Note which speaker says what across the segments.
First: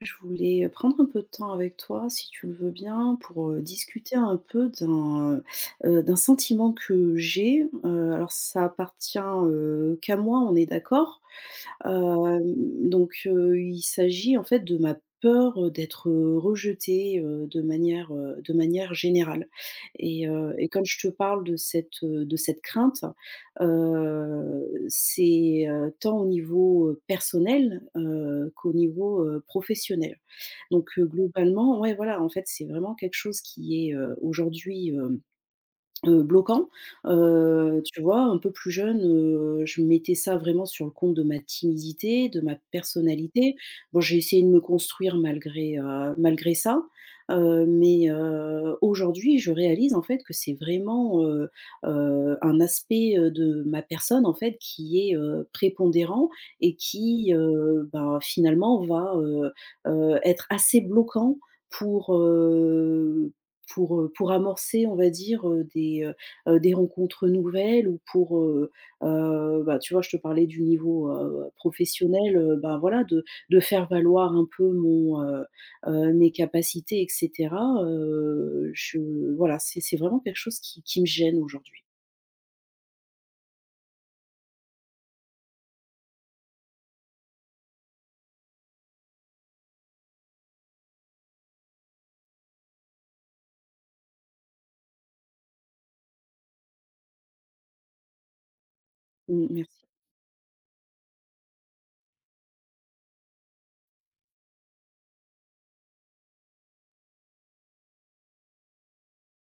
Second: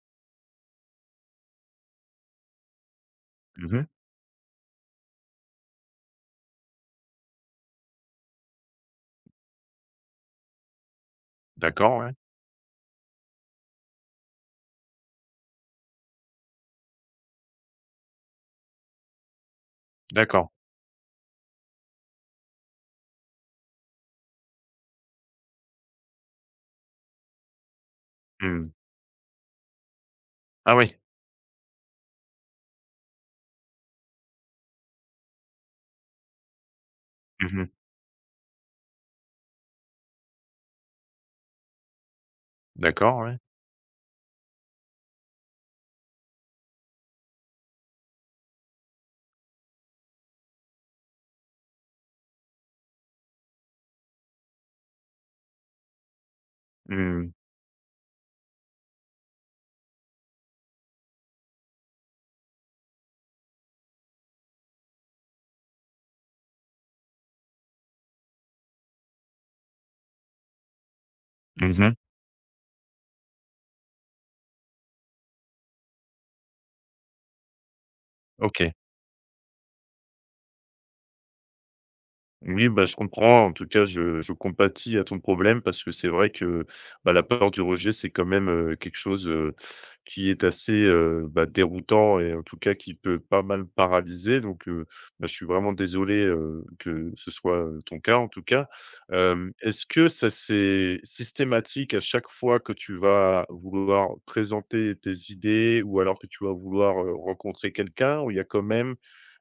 Speaker 1: Je voulais prendre un peu de temps avec toi, si tu le veux bien, pour
Speaker 2: Mmh mh.
Speaker 1: discuter un peu d'un sentiment que j'ai. Alors, ça appartient qu'à moi, on est d'accord.
Speaker 2: D'accord, ouais.
Speaker 1: Euh, donc, il s'agit en fait de ma peur d'être rejetée, de manière générale. Et,
Speaker 2: D'accord.
Speaker 1: euh, et quand je te parle de de cette crainte, euh, c'est tant au niveau personnel,
Speaker 2: Mmh.
Speaker 1: qu'au niveau professionnel.
Speaker 2: Ah
Speaker 1: Donc,
Speaker 2: oui.
Speaker 1: globalement, ouais, voilà, en fait, c'est vraiment quelque chose qui est, aujourd'hui, bloquant,
Speaker 2: Mmh mh.
Speaker 1: tu vois? Un peu plus jeune, je mettais ça vraiment sur le compte de ma timidité, de ma
Speaker 2: D'accord, ouais.
Speaker 1: personnalité. Bon, j'ai essayé de me construire malgré ça, mais, aujourd'hui, je réalise en fait que c'est vraiment, un aspect, de ma personne en fait qui est, prépondérant et
Speaker 2: Mmh.
Speaker 1: qui, ben, finalement va, être assez bloquant pour, heu pour amorcer, on va dire, des rencontres nouvelles ou bah, tu vois, je te parlais du niveau,
Speaker 2: Mmh mh.
Speaker 1: professionnel, bah, voilà, de faire valoir un peu mes capacités, et cetera,
Speaker 2: OK.
Speaker 1: je voilà, c'est vraiment quelque chose qui me gêne aujourd'hui.
Speaker 2: Oui, bah, je comprends. En tout cas, je compatis à ton problème parce que c'est vrai que, bah, la peur du rejet, c'est quand même, quelque chose, qui est assez, bah, déroutant et en tout cas qui peut pas mal paralyser donc, bah, je suis vraiment désolé, que ce soit, ton cas en tout cas.
Speaker 1: Mmh,
Speaker 2: Est-ce
Speaker 1: merci.
Speaker 2: que ça c'est systématique à chaque fois que tu vas vouloir présenter tes idées ou alors que tu vas vouloir, rencontrer quelqu'un, ou il y a quand même,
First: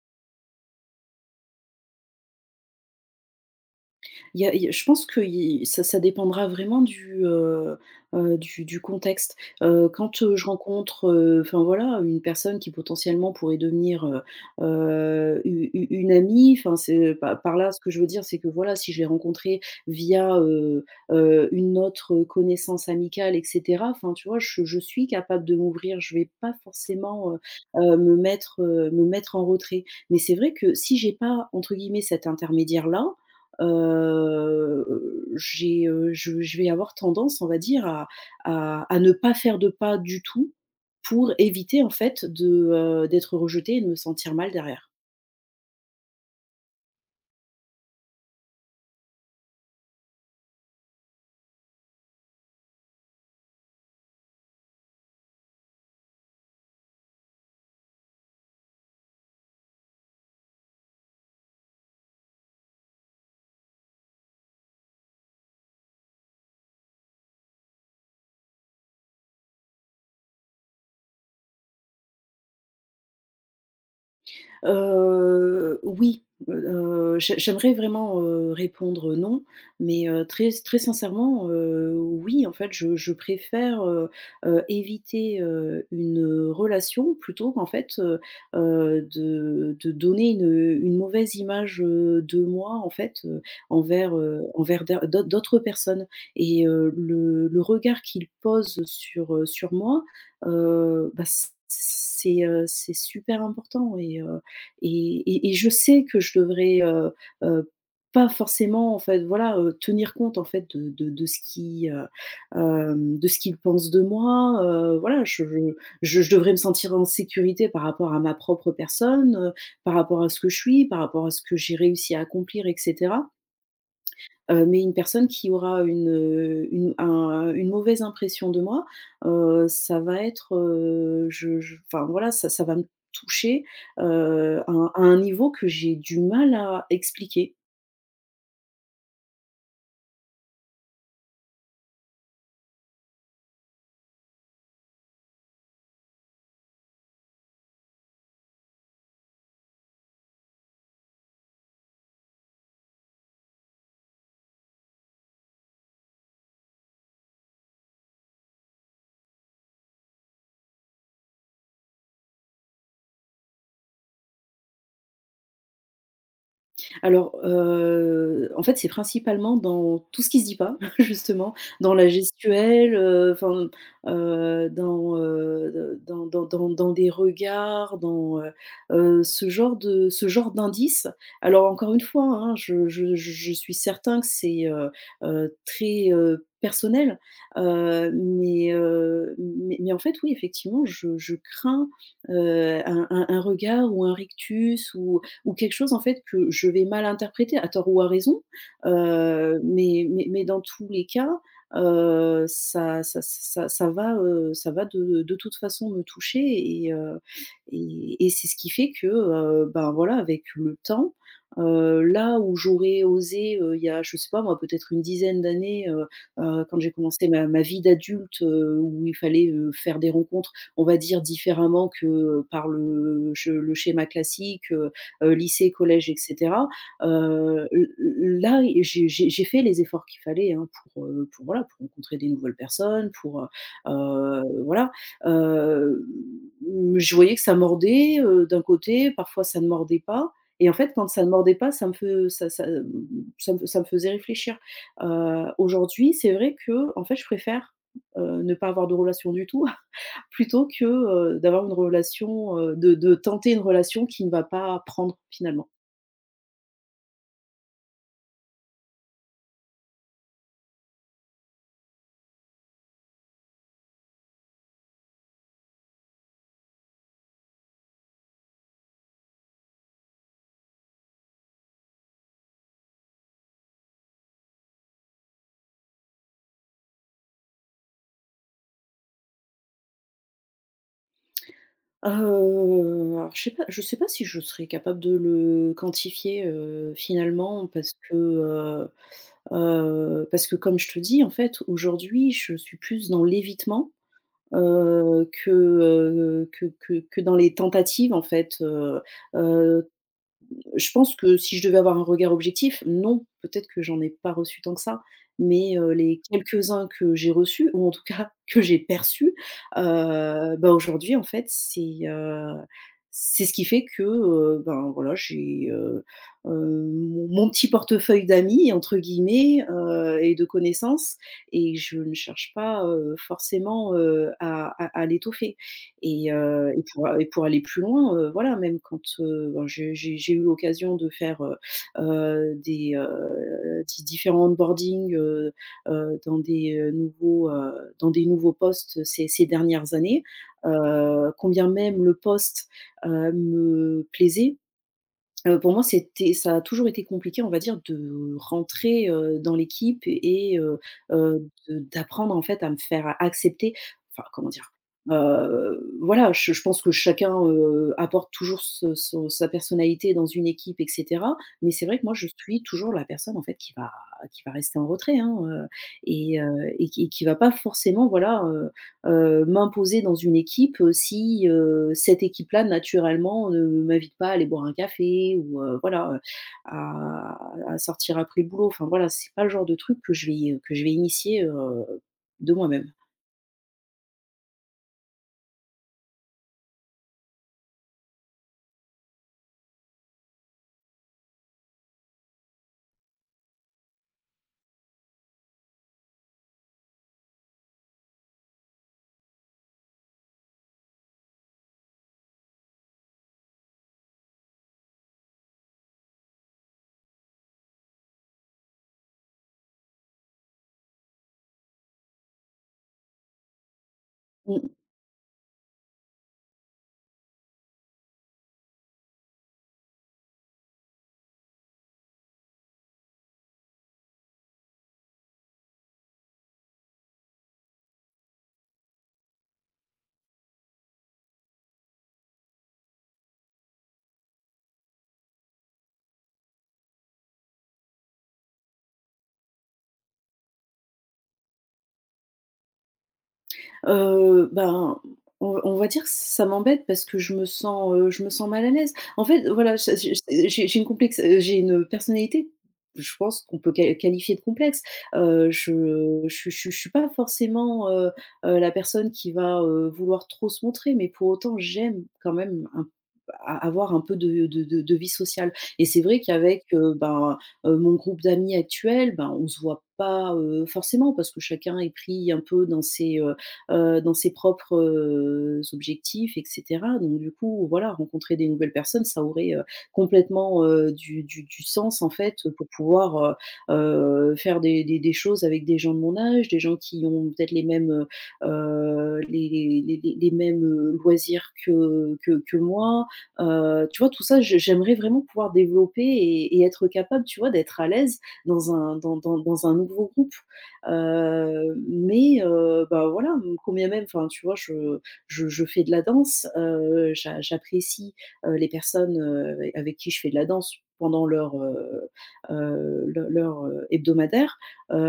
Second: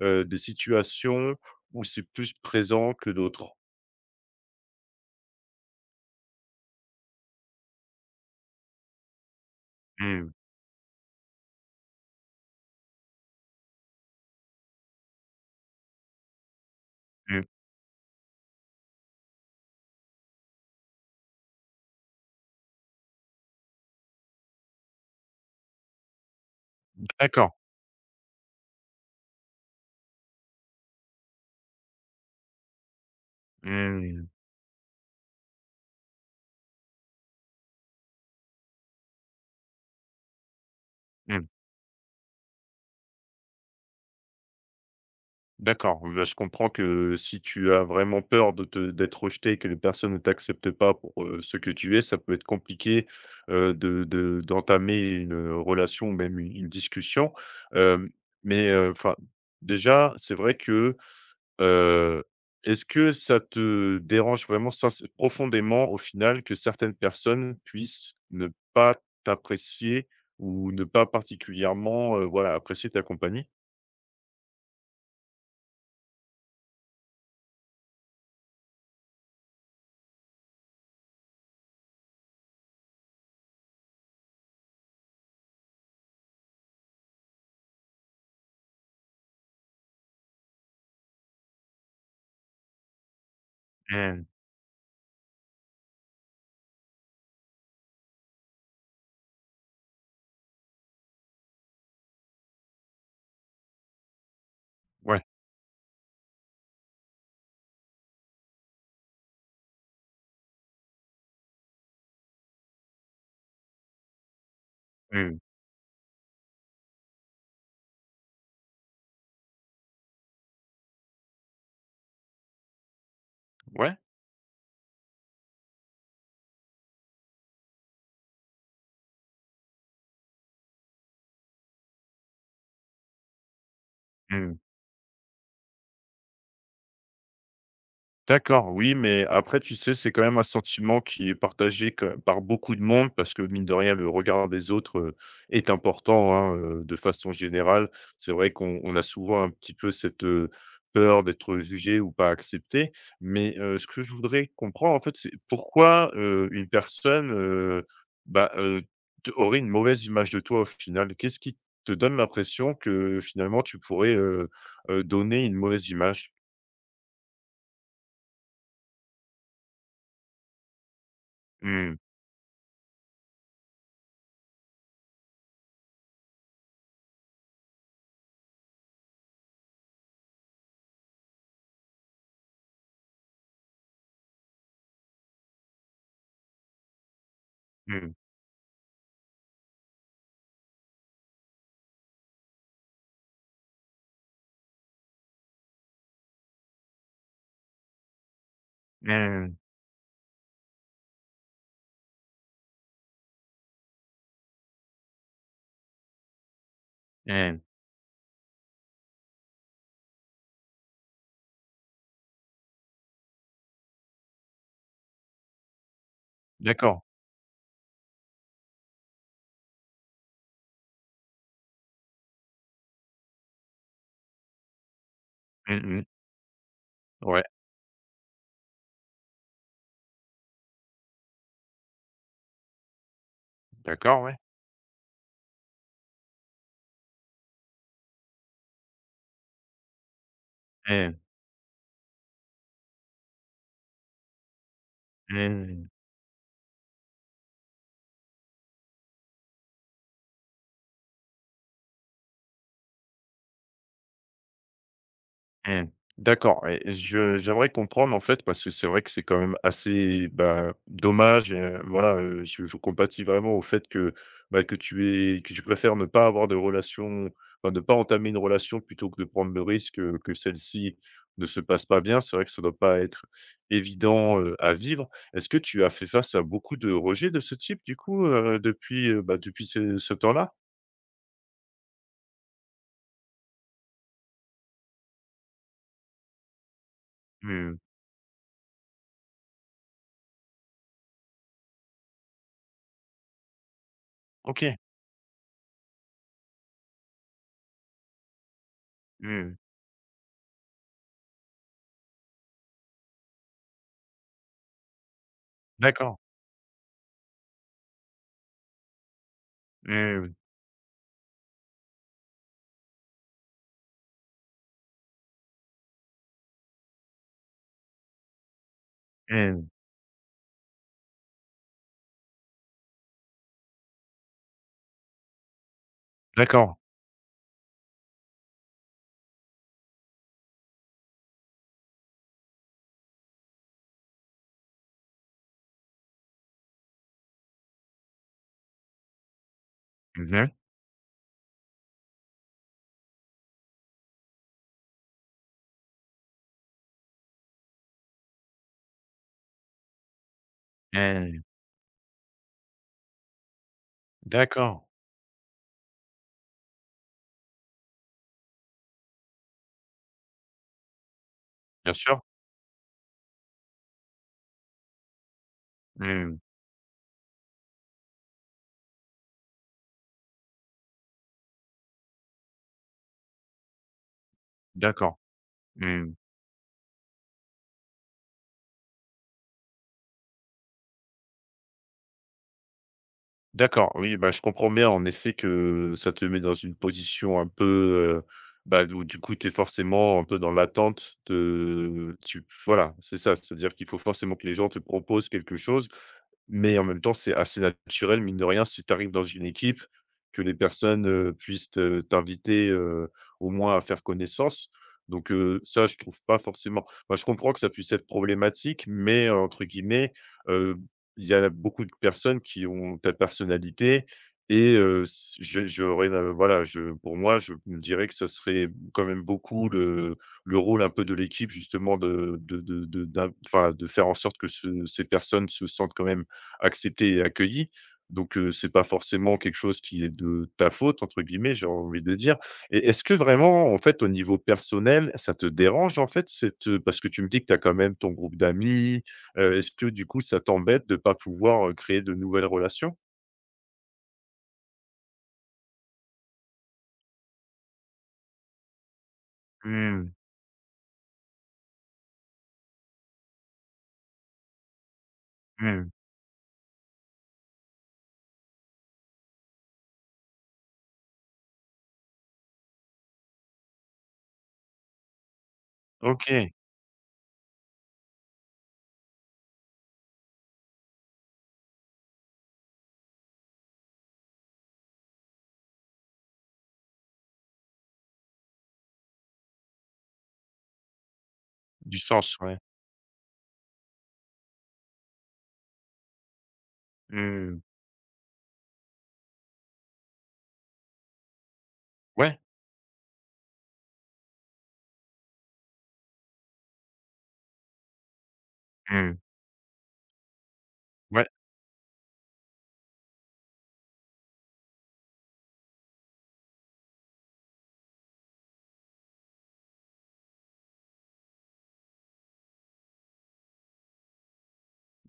Speaker 2: des situations où c'est plus présent que d'autres?
Speaker 1: Il y a Je pense que il ça dépendra vraiment du, du contexte. Quand,
Speaker 2: Mmh,
Speaker 1: je rencontre, enfin voilà, une personne qui potentiellement pourrait devenir, u u une amie, enfin c'est
Speaker 2: mmh.
Speaker 1: par là, ce que je veux dire, c'est que voilà, si je l'ai rencontrée via, une autre connaissance amicale, et cetera, enfin tu vois, je suis capable de m'ouvrir. Je vais pas forcément,
Speaker 2: D'accord.
Speaker 1: me mettre en retrait. Mais c'est vrai que si j'ai pas entre guillemets «cet intermédiaire-là»,
Speaker 2: Mmh,
Speaker 1: heu, je vais avoir tendance, on va dire, à ne pas faire de pas du tout pour
Speaker 2: mmh.
Speaker 1: éviter en fait d'être rejetée et de me sentir mal derrière.
Speaker 2: D'accord, bah, je comprends que si tu as vraiment peur de te d'être rejeté et que les personnes ne t'acceptent pas pour, ce que tu es, ça peut être compliqué, de d'entamer une, relation ou même u une discussion, hem, mais, enfin, déjà, c'est vrai que… Heu, est-ce que ça te dérange vraiment sinc profondément au final que certaines personnes puissent ne pas t'apprécier ou ne pas particulièrement, voilà, apprécier ta compagnie?
Speaker 1: Oui, j'aimerais vraiment, répondre non, mais, très très sincèrement, oui, en fait, je préfère, éviter, une relation plutôt qu'en fait, de donner une mauvaise image, de moi, en fait,
Speaker 2: Mmh.
Speaker 1: envers d'autres personnes, et, le regard qu'ils posent sur moi, bah, c'est super important, et heu et
Speaker 2: Ouais.
Speaker 1: et et je sais que je devrais, heu, pas forcément en fait, voilà, tenir compte en fait de ce qu'ils pensent de moi, voilà,
Speaker 2: Mmh.
Speaker 1: je devrais me sentir en sécurité par rapport à ma propre personne, par rapport à ce que je suis, par rapport à ce que j'ai réussi à accomplir, etc.
Speaker 2: Ouais?
Speaker 1: Mais une personne qui aura une mauvaise impression de moi, ça va être, je enfin voilà, ça va me toucher,
Speaker 2: Mmh.
Speaker 1: à un niveau que j'ai du mal à expliquer.
Speaker 2: D'accord, oui, mais après, tu sais, c'est quand même un sentiment qui est partagé par beaucoup de monde parce que, mine de rien, le regard des autres, est important hein, de façon générale. C'est vrai qu'on a souvent un petit peu cette, peur d'être jugé ou pas accepté. Mais ce que je voudrais comprendre, en fait, c'est pourquoi une personne, bah, aurait une mauvaise image de toi au final? Qu'est-ce qui te donne l'impression que finalement tu pourrais, donner une mauvaise image?
Speaker 1: Alors, en fait, c'est principalement dans tout ce qui se dit pas, justement, dans
Speaker 2: Hmm,
Speaker 1: la gestuelle, enfin, dans des regards, dans, ce genre d'indices. Alors encore une fois, hein, je suis certain que c'est, très, personnel,
Speaker 2: hmm,
Speaker 1: en fait, oui, effectivement, je crains, un regard ou un rictus ou quelque chose en fait que je vais mal interpréter à tort ou à raison,
Speaker 2: hmm.
Speaker 1: mais dans tous les cas, ça va de toute façon me toucher, et heu
Speaker 2: Mmh.
Speaker 1: et c'est ce qui fait que, ben, voilà, avec le temps, là où j'aurais osé, il y a, je sais pas moi, peut-être une dizaine d'années, quand j'ai
Speaker 2: D'accord.
Speaker 1: commencé ma vie d'adulte, où il fallait, faire des rencontres, on va dire différemment que par le schéma classique, lycée,
Speaker 2: Mmh mh.
Speaker 1: collège, et cetera.
Speaker 2: Ouais,
Speaker 1: L Là, j'ai fait les efforts qu'il fallait, hein, pour rencontrer des nouvelles personnes,
Speaker 2: d'accord, ouais.
Speaker 1: voilà. Heu, mmh, je voyais que ça mordait, d'un côté, parfois ça ne mordait pas et en fait, quand
Speaker 2: Mmh.
Speaker 1: ça ne mordait pas, ça me fe ça ça, mmh, ça me faisait réfléchir.
Speaker 2: Mmh.
Speaker 1: Aujourd'hui, c'est vrai que, en fait, je préfère, ne pas avoir de relation du tout plutôt que, de tenter une relation qui ne va pas prendre finalement.
Speaker 2: Mmh. D'accord, et je j'aimerais comprendre, en fait, parce que c'est vrai que c'est quand même assez, bah, dommage, voilà, je compatis vraiment au fait que, bah, que tu aies que tu préfères ne pas avoir de relation, enfin, ne pas entamer une relation plutôt que de prendre le risque, que celle-ci ne se passe pas bien. C'est vrai que ça doit pas être évident, à vivre. Est-ce que tu as fait face à beaucoup de rejets de ce type, du coup, depuis, bah, depuis ce temps-là?
Speaker 1: Heu, alors, je sais pas si je serais capable de le quantifier, finalement
Speaker 2: Mmh.
Speaker 1: parce que comme je te dis, en fait, aujourd'hui, je suis plus dans l'évitement,
Speaker 2: OK.
Speaker 1: que dans les tentatives en fait,
Speaker 2: Mmh.
Speaker 1: heu je pense que si je devais avoir un regard objectif, non, peut-être que j'en ai pas reçu tant que ça, mais,
Speaker 2: D'accord.
Speaker 1: les quelques-uns que j'ai reçus ou en tout cas que j'ai perçus,
Speaker 2: Mmh.
Speaker 1: bah, aujourd'hui en fait, c'est ce qui fait que, ben, voilà, j'ai, mon petit portefeuille «d'amis» entre
Speaker 2: Mmh.
Speaker 1: guillemets, et de connaissances, et je ne cherche pas, forcément, à l'étoffer. Et, heu,
Speaker 2: D'accord.
Speaker 1: et pour et pour aller plus loin, voilà, même quand, ben, j'ai eu l'occasion de faire, des, di différents onboardings, heu, dans des, heu, nouveaux, heu, dans des nouveaux postes ces dernières années,
Speaker 2: Mmh mh.
Speaker 1: combien même le poste, me plaisait. Pour moi, c'était ça a toujours été compliqué, on va dire, de rentrer, dans l'équipe et,
Speaker 2: Mmh.
Speaker 1: de d'apprendre, en fait, à me faire accepter. Enfin, comment dire?
Speaker 2: D'accord.
Speaker 1: Voilà, je pense que chacun, apporte toujours ce son sa personnalité dans une équipe, et cetera. Mais c'est
Speaker 2: Bien
Speaker 1: vrai que moi,
Speaker 2: sûr.
Speaker 1: je suis toujours la personne, en fait, qui va rester en retrait, hein, heu
Speaker 2: Mmh.
Speaker 1: et heu et qui et qui va pas forcément, voilà, m'imposer dans une équipe, si, cette équipe-là, naturellement, ne m'invite pas à aller boire un
Speaker 2: D'accord.
Speaker 1: café ou,
Speaker 2: Mmh.
Speaker 1: voilà, à à sortir après le boulot. Enfin voilà, c'est pas le genre de truc que je vais, initier, de moi-même.
Speaker 2: D'accord. Oui, bah, je comprends bien en effet que ça te met dans une position un peu, bah, d où du coup, tu es forcément un peu dans l'attente de tu voilà, c'est ça. C'est-à-dire qu'il faut forcément que les gens te proposent quelque chose. Mais en même temps, c'est assez naturel, mine de rien, si tu arrives dans une équipe, que les personnes, puissent te t'inviter, au moins à faire connaissance. Donc, ça, je trouve pas forcément… moi je comprends que ça puisse être problématique, mais, entre guillemets, heu, il y a beaucoup de personnes qui ont ta personnalité,
Speaker 1: Mmh.
Speaker 2: et, s je j'aurais la… voilà, je… pour moi, je me dirais que ce serait quand même beaucoup le rôle un peu de l'équipe, justement, de d'in enfin, de faire en sorte que ce ces personnes se sentent quand même accepté et accueilli. Donc, c'est pas forcément quelque chose qui est de ta «faute» entre guillemets, j'ai envie de dire, et est-ce que vraiment, en fait, au niveau personnel, ça te dérange, en fait, cette, heu… parce que tu me dis que tu as quand même ton groupe d'amis, est-ce que du coup ça t'embête de pas pouvoir, créer de nouvelles relations?
Speaker 1: Ben, on va dire que ça m'embête parce que je me sens mal à l'aise. En fait, voilà, ça
Speaker 2: Mmh,
Speaker 1: j'ai une complexe, j'ai une personnalité, je pense qu'on peut qualifier de complexe.
Speaker 2: mmh,
Speaker 1: Je suis pas forcément, la personne qui va, vouloir trop se montrer, mais pour autant, j'aime quand même un a avoir un peu de vie sociale et c'est vrai
Speaker 2: OK,
Speaker 1: qu'avec, ben, mon groupe d'amis actuel, ben, on se voit pas, forcément parce que chacun est pris un peu dans ses propres, objectifs, et cetera. Donc du coup, voilà, rencontrer des nouvelles personnes, ça aurait, complètement, du
Speaker 2: du
Speaker 1: sens en
Speaker 2: sens,
Speaker 1: fait,
Speaker 2: ouais.
Speaker 1: pour pouvoir, faire des choses avec des gens de mon âge, des gens qui ont peut-être
Speaker 2: Mmh,
Speaker 1: les mêmes, loisirs
Speaker 2: ouais,
Speaker 1: que moi. Tu vois, tout ça, je j'aimerais vraiment pouvoir développer et être capable, tu vois, d'être à l'aise
Speaker 2: mmh,
Speaker 1: dans un nouveau groupe.
Speaker 2: ouais.
Speaker 1: Mais, bah, voilà, combien même enfin, tu vois, je fais de la danse, j'apprécie, les personnes, avec qui je fais de la danse pendant leur, hebdomadaire,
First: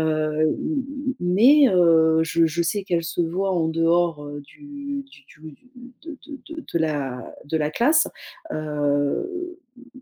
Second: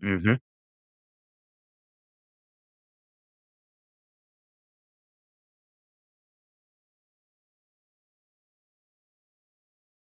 Speaker 2: Mmh mh.
Speaker 1: m mais, je sais qu'elles se voient en dehors, du de la classe, heu,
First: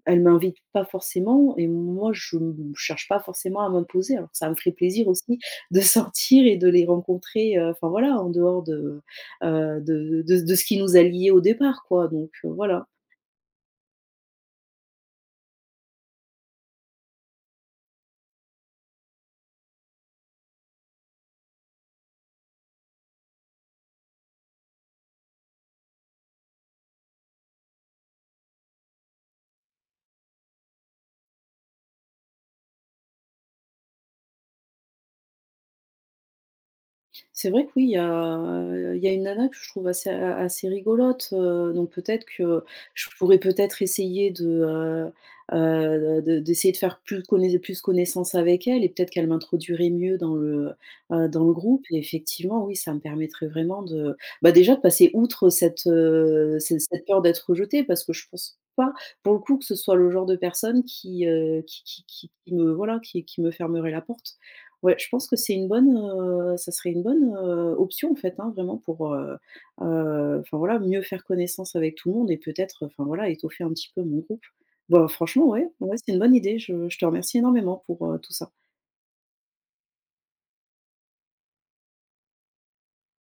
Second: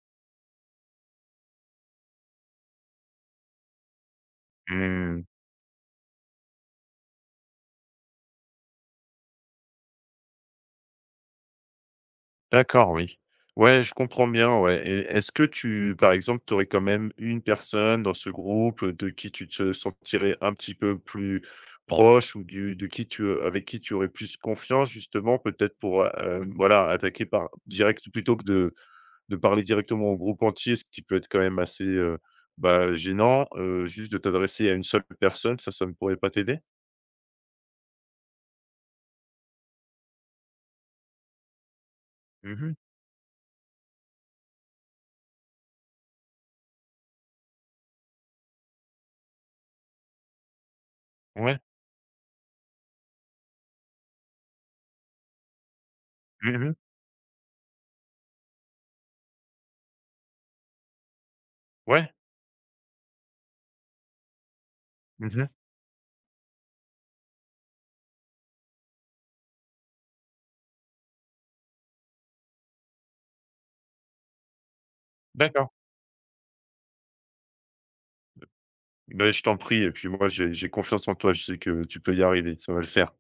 Speaker 1: elles m'invitent pas forcément et moi je m cherche pas forcément à m'imposer alors que ça me ferait plaisir
Speaker 2: Mmh.
Speaker 1: aussi de sortir et de les rencontrer, enfin voilà, en dehors de ce qui nous a liés au départ, quoi, donc, voilà.
Speaker 2: D'accord, oui. Ouais, je comprends bien, ouais, et est-ce que tu… par exemple, tu aurais quand même une personne dans ce groupe, de qui tu te sentirais un petit peu plus proche, ou du de qui tu, avec qui tu aurais plus confiance, justement, peut-être pour, voilà attaquer par direct plutôt que de parler directement au groupe entier, ce qui peut être quand même assez, bah, gênant, juste de t'adresser à une seule personne, ça ne pourrait pas t'aider?
Speaker 1: C'est vrai que oui, il y a une nana que je trouve assez, a assez rigolote, donc peut-être que
Speaker 2: Mmh.
Speaker 1: je pourrais peut-être essayer de faire plus connaissance avec elle et peut-être qu'elle m'introduirait mieux dans le
Speaker 2: Ouais.
Speaker 1: groupe et effectivement, oui, ça me permettrait vraiment de, bah, déjà de passer outre cette,
Speaker 2: Mmh.
Speaker 1: cette peur d'être rejetée parce que je pense pas, pour le coup, que ce soit le genre de personne
Speaker 2: Ouais.
Speaker 1: qui me voilà, qui me fermerait la porte. Ouais, je pense que
Speaker 2: Mmh.
Speaker 1: ça serait une bonne, option en fait, hein, vraiment pour, enfin voilà, mieux faire connaissance avec tout le monde et peut-être, enfin voilà, étoffer un petit peu mon groupe. Bah, franchement,
Speaker 2: D'accord.
Speaker 1: ouais, ouais, c'est une bonne idée. Je te remercie énormément pour, tout ça.
Speaker 2: Ben je t'en prie, et puis moi j'ai confiance en toi, je sais que tu peux y arriver, ça va le faire.